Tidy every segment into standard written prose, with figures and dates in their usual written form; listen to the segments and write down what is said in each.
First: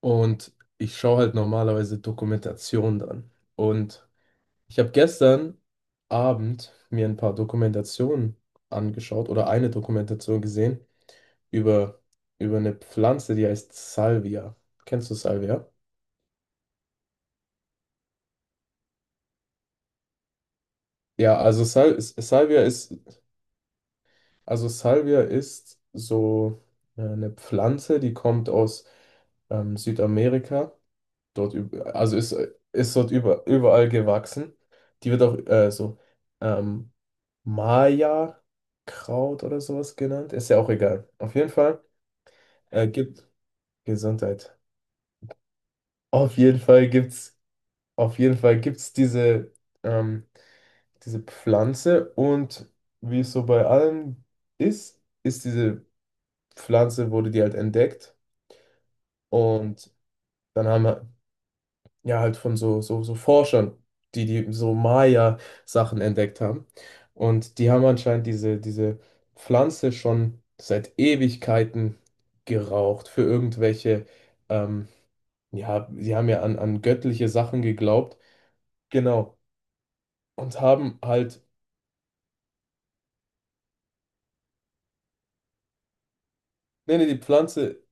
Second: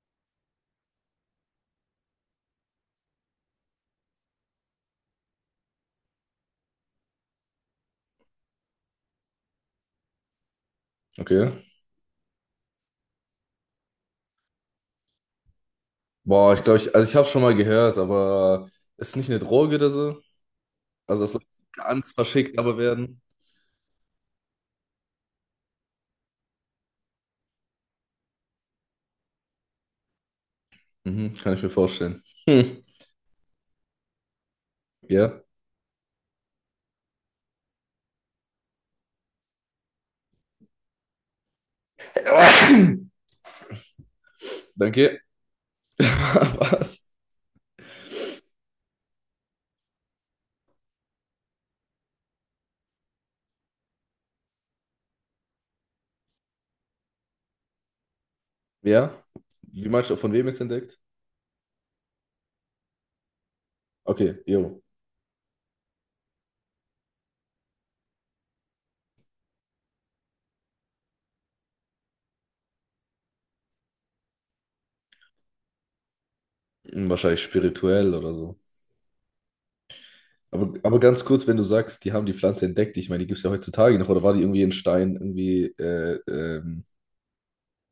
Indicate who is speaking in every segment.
Speaker 1: Und ich schaue halt normalerweise Dokumentationen an. Und ich habe gestern Abend mir ein paar Dokumentationen angeschaut oder eine Dokumentation gesehen
Speaker 2: Okay.
Speaker 1: über, über eine Pflanze, die heißt Salvia. Kennst du Salvia?
Speaker 2: Boah, ich glaube, ich habe schon mal gehört, aber ist nicht eine Droge oder so? Also das
Speaker 1: Ja,
Speaker 2: soll
Speaker 1: also Sal
Speaker 2: ganz verschickt
Speaker 1: Salvia
Speaker 2: aber werden.
Speaker 1: also Salvia ist so eine Pflanze, die kommt aus Südamerika.
Speaker 2: Mhm, kann
Speaker 1: Dort,
Speaker 2: ich mir
Speaker 1: üb- also
Speaker 2: vorstellen.
Speaker 1: ist,
Speaker 2: Hm.
Speaker 1: ist dort überall gewachsen. Die wird auch
Speaker 2: Ja.
Speaker 1: so ähm, Maya-Kraut oder sowas genannt. Ist ja auch egal. Auf jeden Fall gibt Gesundheit.
Speaker 2: Danke.
Speaker 1: Auf jeden Fall
Speaker 2: Was?
Speaker 1: gibt's, auf jeden Fall gibt's ähm, diese Pflanze und wie es so bei allem ist, ist wurde die halt entdeckt
Speaker 2: Ja? Wie
Speaker 1: und
Speaker 2: meinst du, von wem jetzt
Speaker 1: dann
Speaker 2: entdeckt?
Speaker 1: haben ja, halt von so Forschern,
Speaker 2: Okay,
Speaker 1: die so
Speaker 2: jo.
Speaker 1: Maya-Sachen entdeckt haben. Und die haben anscheinend diese Pflanze schon seit Ewigkeiten geraucht für ähm, ja, sie haben ja an
Speaker 2: Hm,
Speaker 1: göttliche
Speaker 2: wahrscheinlich
Speaker 1: Sachen
Speaker 2: spirituell
Speaker 1: geglaubt.
Speaker 2: oder so.
Speaker 1: Genau. Und
Speaker 2: Aber ganz kurz, wenn du sagst, die haben die Pflanze entdeckt, ich meine, die gibt es ja heutzutage noch, oder war die irgendwie in Stein, irgendwie,
Speaker 1: nee, nee, die Pflanze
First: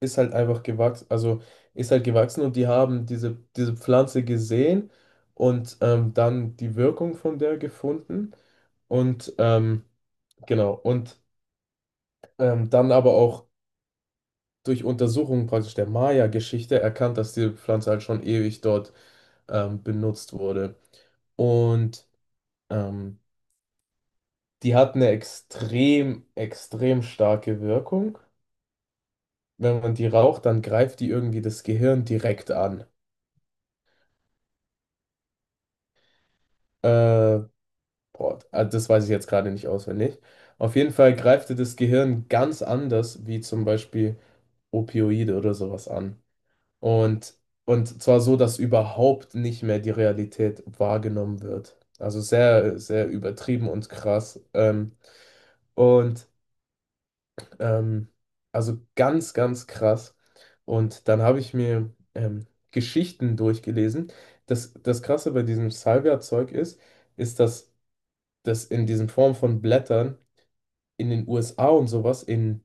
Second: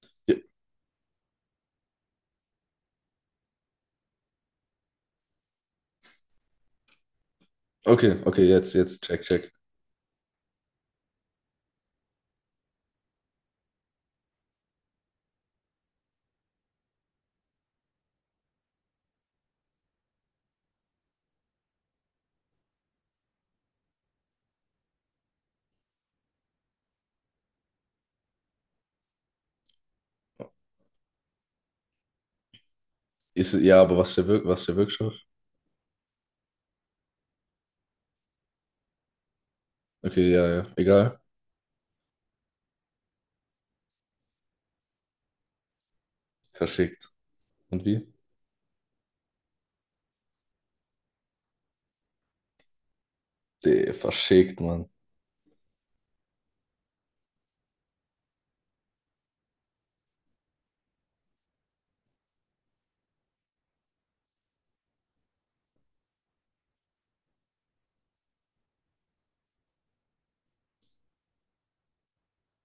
Speaker 1: ist halt
Speaker 2: ja.
Speaker 1: einfach gewachsen, also ist halt gewachsen und die haben diese Pflanze gesehen und dann die Wirkung von der
Speaker 2: Okay,
Speaker 1: gefunden.
Speaker 2: okay, jetzt, check,
Speaker 1: Und
Speaker 2: check.
Speaker 1: ähm, Genau, und dann aber auch durch Untersuchungen praktisch der Maya-Geschichte erkannt, dass diese Pflanze halt schon ewig dort benutzt wurde. Und ähm, die hat eine extrem, extrem starke Wirkung. Wenn man die raucht, dann greift die irgendwie das Gehirn direkt an.
Speaker 2: Ist, ja, aber was ist der Wirk, was ist der Wirkstoff?
Speaker 1: Äh, das weiß ich jetzt gerade nicht auswendig.
Speaker 2: Okay, ja, ja.
Speaker 1: Auf jeden Fall
Speaker 2: Egal.
Speaker 1: greift die das Gehirn ganz anders wie zum Beispiel Opioide oder sowas an.
Speaker 2: Verschickt.
Speaker 1: Und,
Speaker 2: Und
Speaker 1: und
Speaker 2: wie?
Speaker 1: zwar so, dass überhaupt nicht mehr die Realität wahrgenommen wird. Also sehr, sehr übertrieben und
Speaker 2: De,
Speaker 1: krass.
Speaker 2: verschickt, Mann.
Speaker 1: Und ähm, also ganz, ganz krass. Und dann habe ich mir Geschichten durchgelesen. Das Krasse bei diesem Salvia-Zeug ist, dass das in diesen Form von Blättern in den USA und sowas in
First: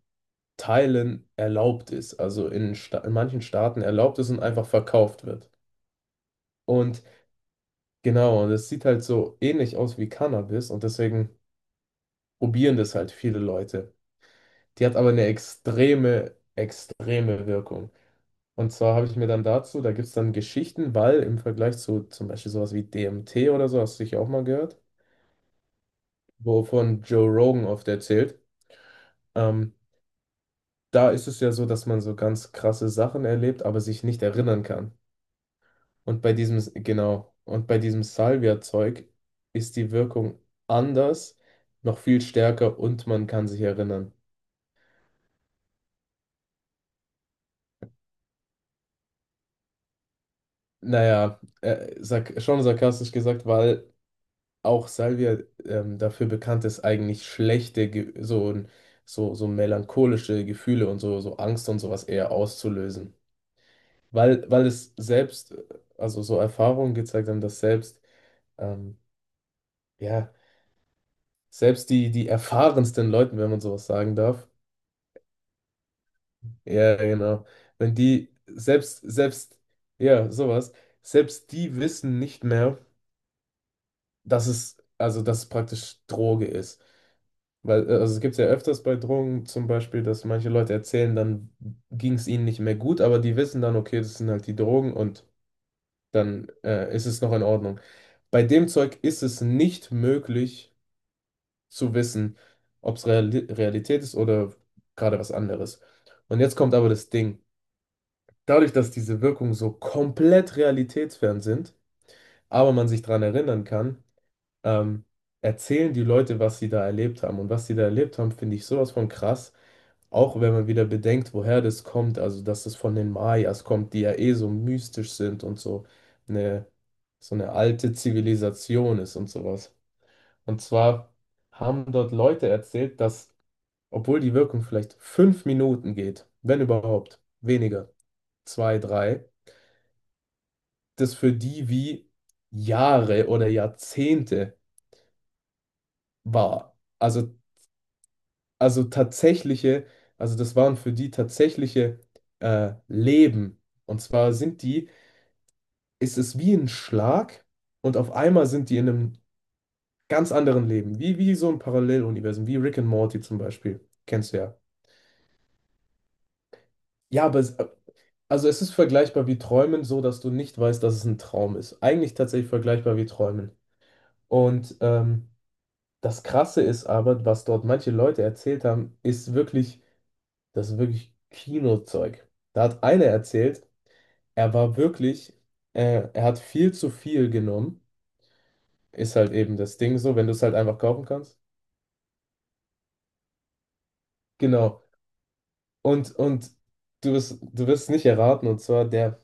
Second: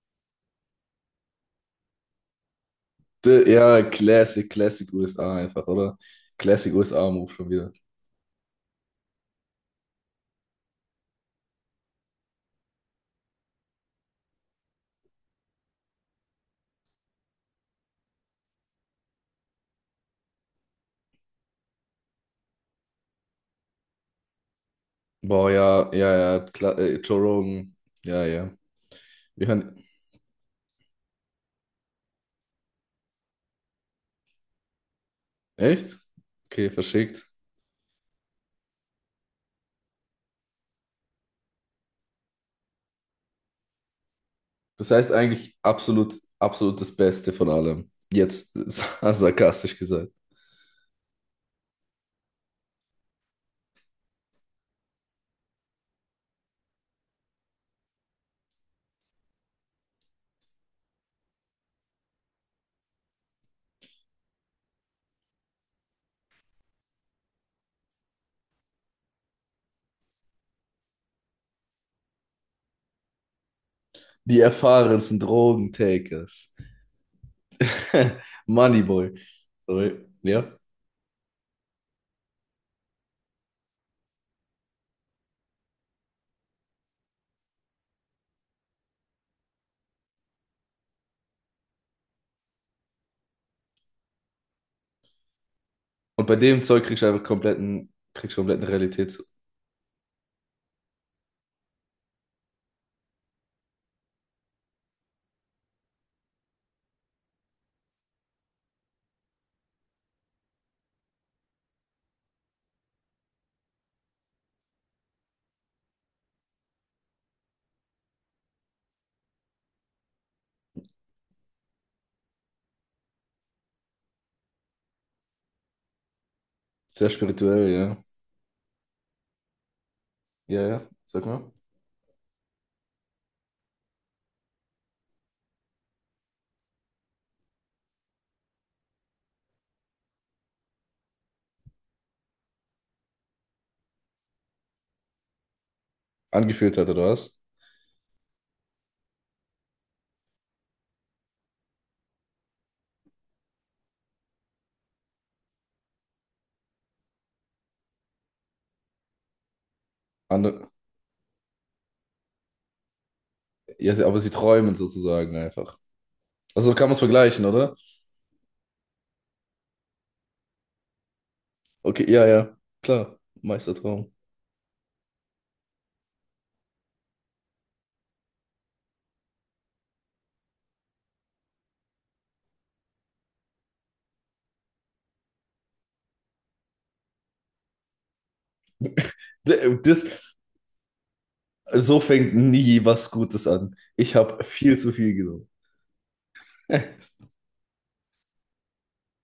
Speaker 1: Teilen erlaubt ist. Also in manchen
Speaker 2: De, ja,
Speaker 1: Staaten erlaubt ist und
Speaker 2: Classic,
Speaker 1: einfach
Speaker 2: Classic
Speaker 1: verkauft
Speaker 2: USA
Speaker 1: wird.
Speaker 2: einfach, oder? Classic
Speaker 1: Und
Speaker 2: USA-Move schon wieder.
Speaker 1: Genau, und es sieht halt so ähnlich aus wie Cannabis und deswegen probieren das halt viele Leute. Die hat aber eine extreme, extreme Wirkung. Und zwar habe ich mir dann dazu, da gibt es dann Geschichten, weil im Vergleich zu zum Beispiel sowas wie DMT oder so, hast du sicher auch mal gehört,
Speaker 2: Boah, ja, ja, ja. Kla
Speaker 1: wovon
Speaker 2: Joe
Speaker 1: Joe Rogan
Speaker 2: Rogan.
Speaker 1: oft
Speaker 2: Ja,
Speaker 1: erzählt,
Speaker 2: ja. Wir
Speaker 1: ähm,
Speaker 2: hören.
Speaker 1: da ist es ja so, dass man so ganz krasse Sachen erlebt, aber sich nicht erinnern kann.
Speaker 2: Echt?
Speaker 1: Und bei
Speaker 2: Okay, verschickt.
Speaker 1: diesem Salvia-Zeug ist die Wirkung anders, noch viel stärker und man kann sich erinnern.
Speaker 2: Das heißt eigentlich absolut, absolut das Beste von allem. Jetzt sarkastisch gesagt.
Speaker 1: Naja, sark schon sarkastisch gesagt, weil auch Salvia dafür bekannt ist, eigentlich schlechte, Ge so, so, so melancholische Gefühle und so Angst und sowas eher auszulösen. Weil es also so Erfahrungen gezeigt haben, dass ähm, ja, selbst die erfahrensten Leuten, wenn man sowas sagen
Speaker 2: Die
Speaker 1: darf,
Speaker 2: erfahrensten Drogentakers.
Speaker 1: Ja, genau. Wenn die selbst,
Speaker 2: Moneyboy.
Speaker 1: selbst,
Speaker 2: Sorry.
Speaker 1: ja,
Speaker 2: Ja.
Speaker 1: sowas, selbst die wissen nicht mehr, also dass es praktisch Droge ist. Also es gibt ja öfters bei Drogen zum Beispiel, dass manche Leute erzählen, dann ging es ihnen nicht mehr gut, aber die wissen dann, okay, das sind halt die Drogen und
Speaker 2: Und bei
Speaker 1: dann
Speaker 2: dem Zeug kriegst
Speaker 1: ist
Speaker 2: du
Speaker 1: es
Speaker 2: einfach
Speaker 1: noch in Ordnung.
Speaker 2: kompletten, kriegst du
Speaker 1: Bei
Speaker 2: kompletten
Speaker 1: dem Zeug
Speaker 2: Realitäts.
Speaker 1: ist es nicht möglich zu wissen, ob es Realität ist oder gerade was anderes. Und jetzt kommt aber das Ding. Dadurch, dass diese Wirkungen so komplett realitätsfern sind, aber man sich daran erinnern kann, ähm, erzählen die Leute, was sie da erlebt haben. Und was sie da erlebt haben, finde ich sowas von krass. Auch wenn man wieder bedenkt, woher das kommt, also dass es von den Mayas kommt, die ja eh so mystisch sind und eine,
Speaker 2: Sehr
Speaker 1: so eine
Speaker 2: spirituell,
Speaker 1: alte
Speaker 2: ja.
Speaker 1: Zivilisation ist und sowas.
Speaker 2: Ja,
Speaker 1: Und
Speaker 2: ja,
Speaker 1: zwar
Speaker 2: sag mal.
Speaker 1: haben dort Leute erzählt, dass, obwohl die Wirkung vielleicht 5 Minuten geht, wenn überhaupt, weniger, zwei, drei, das für die wie Jahre oder Jahrzehnte war.
Speaker 2: Angeführt hat, oder was?
Speaker 1: Also tatsächliche, also das waren für die tatsächliche Leben. Und zwar ist es wie ein Schlag und auf einmal sind die in einem ganz anderen
Speaker 2: Andere,
Speaker 1: Leben, wie so ein Paralleluniversum, wie Rick and Morty zum Beispiel.
Speaker 2: ja, sie- aber sie
Speaker 1: Kennst du ja.
Speaker 2: träumen sozusagen einfach. Also so kann man es
Speaker 1: Ja, aber
Speaker 2: vergleichen, oder?
Speaker 1: also es ist vergleichbar wie Träumen, so dass du nicht weißt, dass es ein Traum ist.
Speaker 2: Okay,
Speaker 1: Eigentlich
Speaker 2: ja,
Speaker 1: tatsächlich
Speaker 2: ja,
Speaker 1: vergleichbar wie
Speaker 2: klar.
Speaker 1: Träumen.
Speaker 2: Meistertraum.
Speaker 1: Und ähm, Das Krasse ist aber, was dort manche Leute erzählt haben, ist wirklich, das ist wirklich Kinozeug. Da hat einer erzählt, er war wirklich, er hat viel zu viel genommen. Ist halt eben das
Speaker 2: D-
Speaker 1: Ding
Speaker 2: Das,
Speaker 1: so, wenn du es halt einfach kaufen kannst.
Speaker 2: so fängt nie was Gutes an. Ich habe viel
Speaker 1: Genau.
Speaker 2: zu viel genommen.
Speaker 1: Und, und du wirst es nicht erraten. Und zwar, der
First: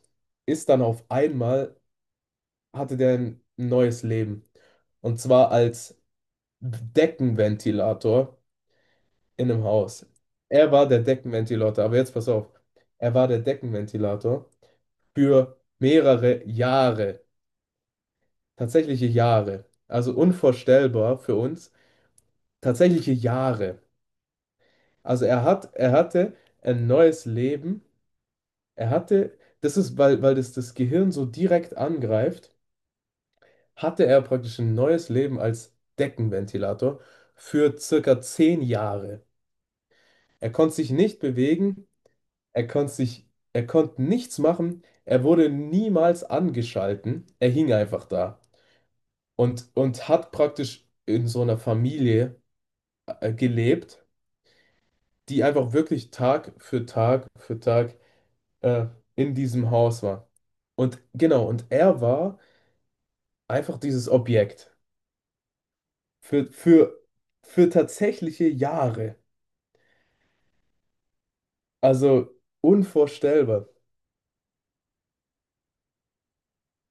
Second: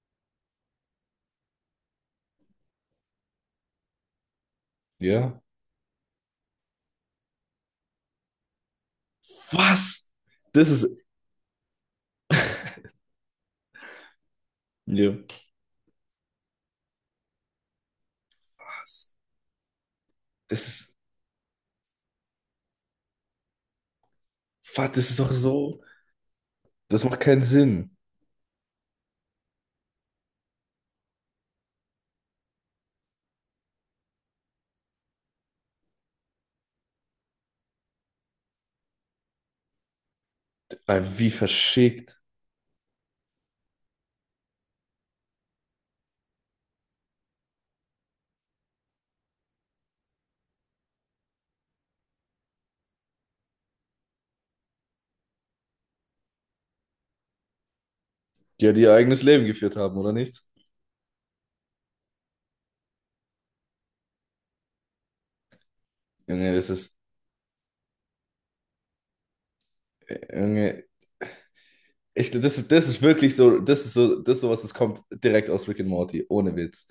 Speaker 1: ist dann auf einmal, hatte der ein neues Leben. Und
Speaker 2: Ja.
Speaker 1: zwar als Deckenventilator in einem Haus.
Speaker 2: Was? Das
Speaker 1: Er
Speaker 2: ist.
Speaker 1: war der Deckenventilator, aber jetzt pass auf. Er war der Deckenventilator
Speaker 2: Ja.
Speaker 1: für mehrere Jahre, tatsächliche
Speaker 2: Was?
Speaker 1: Jahre. Also
Speaker 2: Das ist.
Speaker 1: unvorstellbar für uns, tatsächliche Jahre.
Speaker 2: Was? Das ist doch so.
Speaker 1: Er hatte ein
Speaker 2: Das macht
Speaker 1: neues
Speaker 2: keinen
Speaker 1: Leben.
Speaker 2: Sinn.
Speaker 1: Er hatte, das ist, weil, weil das das Gehirn so direkt angreift, hatte er praktisch ein neues Leben als Deckenventilator für circa 10 Jahre. Er konnte sich
Speaker 2: Ah,
Speaker 1: nicht
Speaker 2: wie
Speaker 1: bewegen,
Speaker 2: verschickt.
Speaker 1: Er konnte sich, er konnte nichts machen. Er wurde niemals angeschalten. Er hing einfach da und hat praktisch in so einer Familie gelebt, die einfach wirklich Tag für Tag für Tag
Speaker 2: Die ja, die
Speaker 1: äh,
Speaker 2: ihr eigenes
Speaker 1: in
Speaker 2: Leben
Speaker 1: diesem
Speaker 2: geführt haben,
Speaker 1: Haus
Speaker 2: oder
Speaker 1: war.
Speaker 2: nicht?
Speaker 1: Und genau, und er war einfach dieses Objekt für,
Speaker 2: Junge, das ist.
Speaker 1: für, für tatsächliche Jahre.
Speaker 2: Junge, ich,
Speaker 1: Also
Speaker 2: das ist wirklich
Speaker 1: unvorstellbar.
Speaker 2: so, das ist sowas, das kommt direkt aus Rick and Morty, ohne Witz.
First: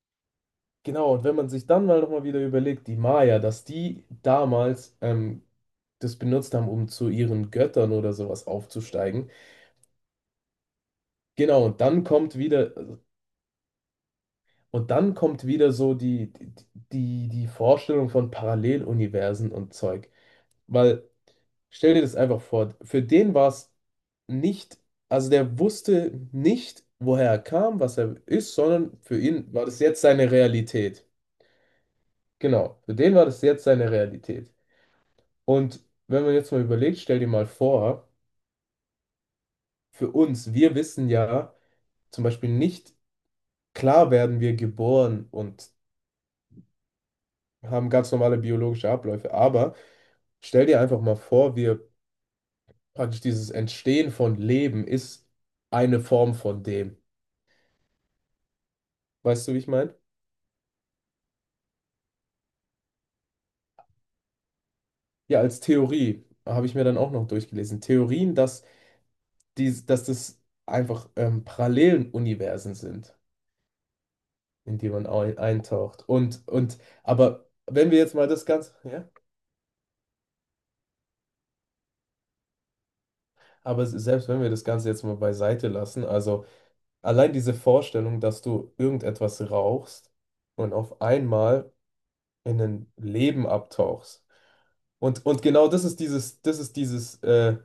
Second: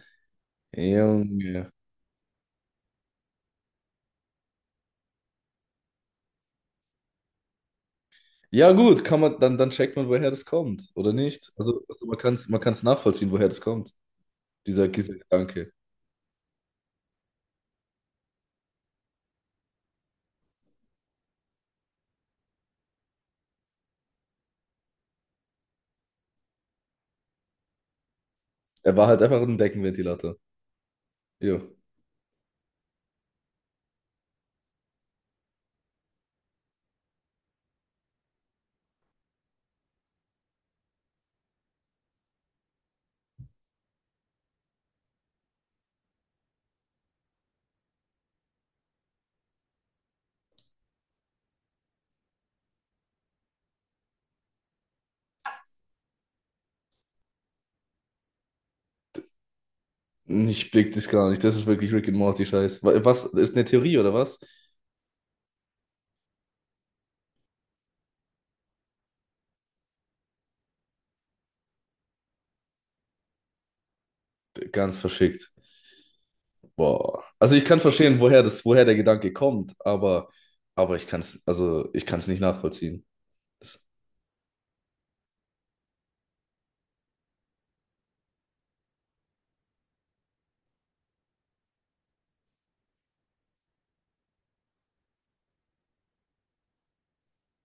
Speaker 1: Genau, und wenn man sich
Speaker 2: Junge.
Speaker 1: dann mal nochmal wieder überlegt, die Maya, dass die damals das benutzt haben, um zu ihren Göttern oder sowas
Speaker 2: Ja, gut, kann
Speaker 1: aufzusteigen.
Speaker 2: man, dann, dann checkt man, woher das kommt, oder nicht?
Speaker 1: Genau, und dann
Speaker 2: Also man kann
Speaker 1: kommt
Speaker 2: es, man
Speaker 1: wieder,
Speaker 2: kann's nachvollziehen, woher das kommt, dieser,
Speaker 1: und dann
Speaker 2: dieser
Speaker 1: kommt
Speaker 2: Gedanke.
Speaker 1: wieder so die Vorstellung von Paralleluniversen und Zeug. Weil, stell dir das einfach vor, für den war es nicht, also der wusste nicht, woher er kam, was er ist,
Speaker 2: Er
Speaker 1: sondern
Speaker 2: war
Speaker 1: für
Speaker 2: halt einfach
Speaker 1: ihn
Speaker 2: ein
Speaker 1: war das jetzt seine
Speaker 2: Deckenventilator.
Speaker 1: Realität.
Speaker 2: Jo.
Speaker 1: Genau, für den war das jetzt seine Realität. Und wenn man jetzt mal überlegt, stell dir mal vor, für uns, wir wissen ja zum Beispiel nicht, klar werden wir geboren und haben ganz normale biologische Abläufe, aber stell dir einfach mal vor, wir praktisch dieses Entstehen von Leben ist eine Form von dem. Weißt du, wie ich meine?
Speaker 2: Ich blick das gar nicht. Das ist wirklich Rick and Morty-Scheiß. Wa- Was? Ist eine Theorie oder was?
Speaker 1: Ja, als Theorie habe ich mir dann auch noch durchgelesen. Theorien, dass das einfach parallelen Universen sind, in die
Speaker 2: Ganz
Speaker 1: man
Speaker 2: verschickt.
Speaker 1: eintaucht.
Speaker 2: Boah.
Speaker 1: Aber
Speaker 2: Also ich kann
Speaker 1: wenn wir jetzt
Speaker 2: verstehen,
Speaker 1: mal
Speaker 2: woher
Speaker 1: das
Speaker 2: das,
Speaker 1: Ganze,
Speaker 2: woher der
Speaker 1: ja,
Speaker 2: Gedanke kommt, aber ich kann es, also ich kann es nicht nachvollziehen. Das,
Speaker 1: aber selbst wenn wir das Ganze jetzt mal beiseite lassen, also. Allein diese Vorstellung, dass du irgendetwas rauchst und auf einmal in ein Leben abtauchst. Genau das ist das ist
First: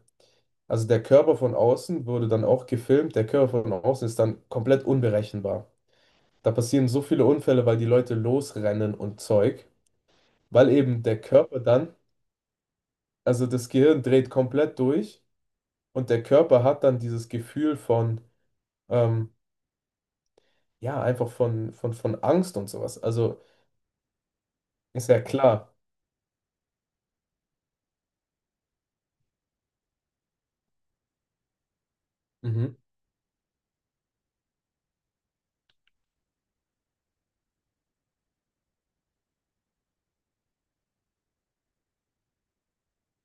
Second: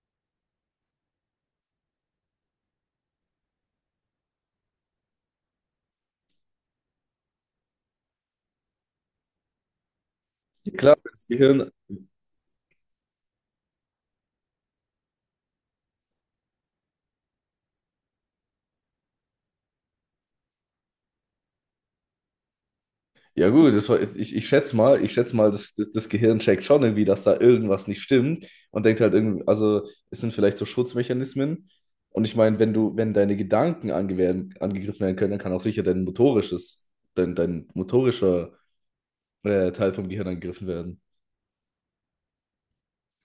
Speaker 1: also der Körper von außen wurde dann auch gefilmt, der Körper von außen ist dann komplett unberechenbar. Da passieren so viele Unfälle, weil die Leute losrennen und Zeug, weil
Speaker 2: klar,
Speaker 1: eben
Speaker 2: wenn
Speaker 1: der
Speaker 2: das
Speaker 1: Körper
Speaker 2: Gehirn.
Speaker 1: dann, also das Gehirn dreht komplett durch und der Körper hat dann dieses Gefühl von, ähm, ja, einfach von, von Angst und sowas. Also
Speaker 2: Ja gut, das war, ich,
Speaker 1: ist
Speaker 2: ich
Speaker 1: ja
Speaker 2: schätze mal, das,
Speaker 1: klar.
Speaker 2: das, das Gehirn checkt schon irgendwie, dass da irgendwas nicht stimmt und denkt halt irgendwie, also es sind vielleicht so Schutzmechanismen. Und ich meine, wenn
Speaker 1: Mhm.
Speaker 2: du, wenn deine Gedanken ange werden, angegriffen werden können, dann kann auch sicher dein motorisches, dein motorischer Teil vom Gehirn angegriffen werden.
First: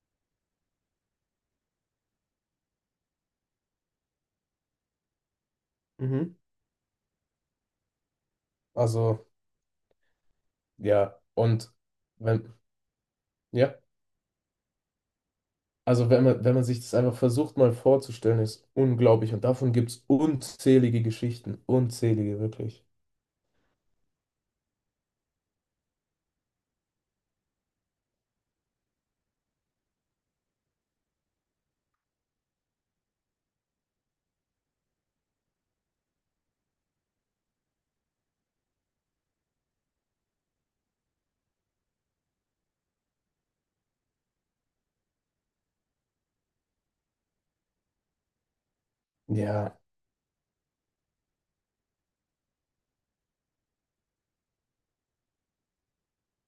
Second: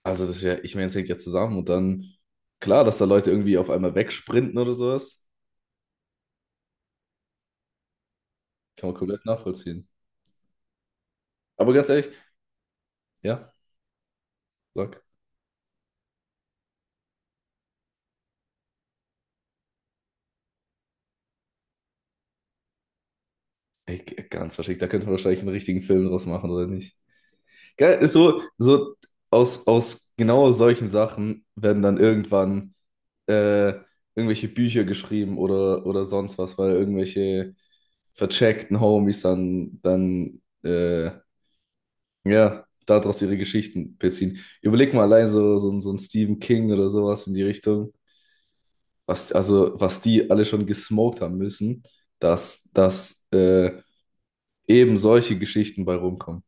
Speaker 2: Also das ist ja, ich meine, es hängt ja zusammen und dann, klar, dass da Leute irgendwie auf einmal wegsprinten oder sowas,
Speaker 1: Mhm.
Speaker 2: kann man komplett
Speaker 1: Also,
Speaker 2: nachvollziehen.
Speaker 1: ja,
Speaker 2: Aber
Speaker 1: und
Speaker 2: ganz ehrlich,
Speaker 1: wenn,
Speaker 2: ja,
Speaker 1: ja,
Speaker 2: sag.
Speaker 1: also wenn man, wenn man sich das einfach versucht mal vorzustellen, ist unglaublich. Und davon gibt es unzählige Geschichten, unzählige, wirklich.
Speaker 2: Ey, ganz wahrscheinlich, da könnte man wahrscheinlich einen richtigen Film draus machen, oder nicht? Geil, ist so, so aus, aus genau solchen Sachen werden dann irgendwann äh, irgendwelche Bücher geschrieben oder sonst was, weil irgendwelche vercheckten Homies dann, dann ja, daraus ihre Geschichten beziehen. Überleg mal allein so, so ein Stephen King oder sowas in die Richtung, was,
Speaker 1: Ja.
Speaker 2: also, was die alle schon gesmoked haben müssen, dass, dass eben solche Geschichten bei rumkommen.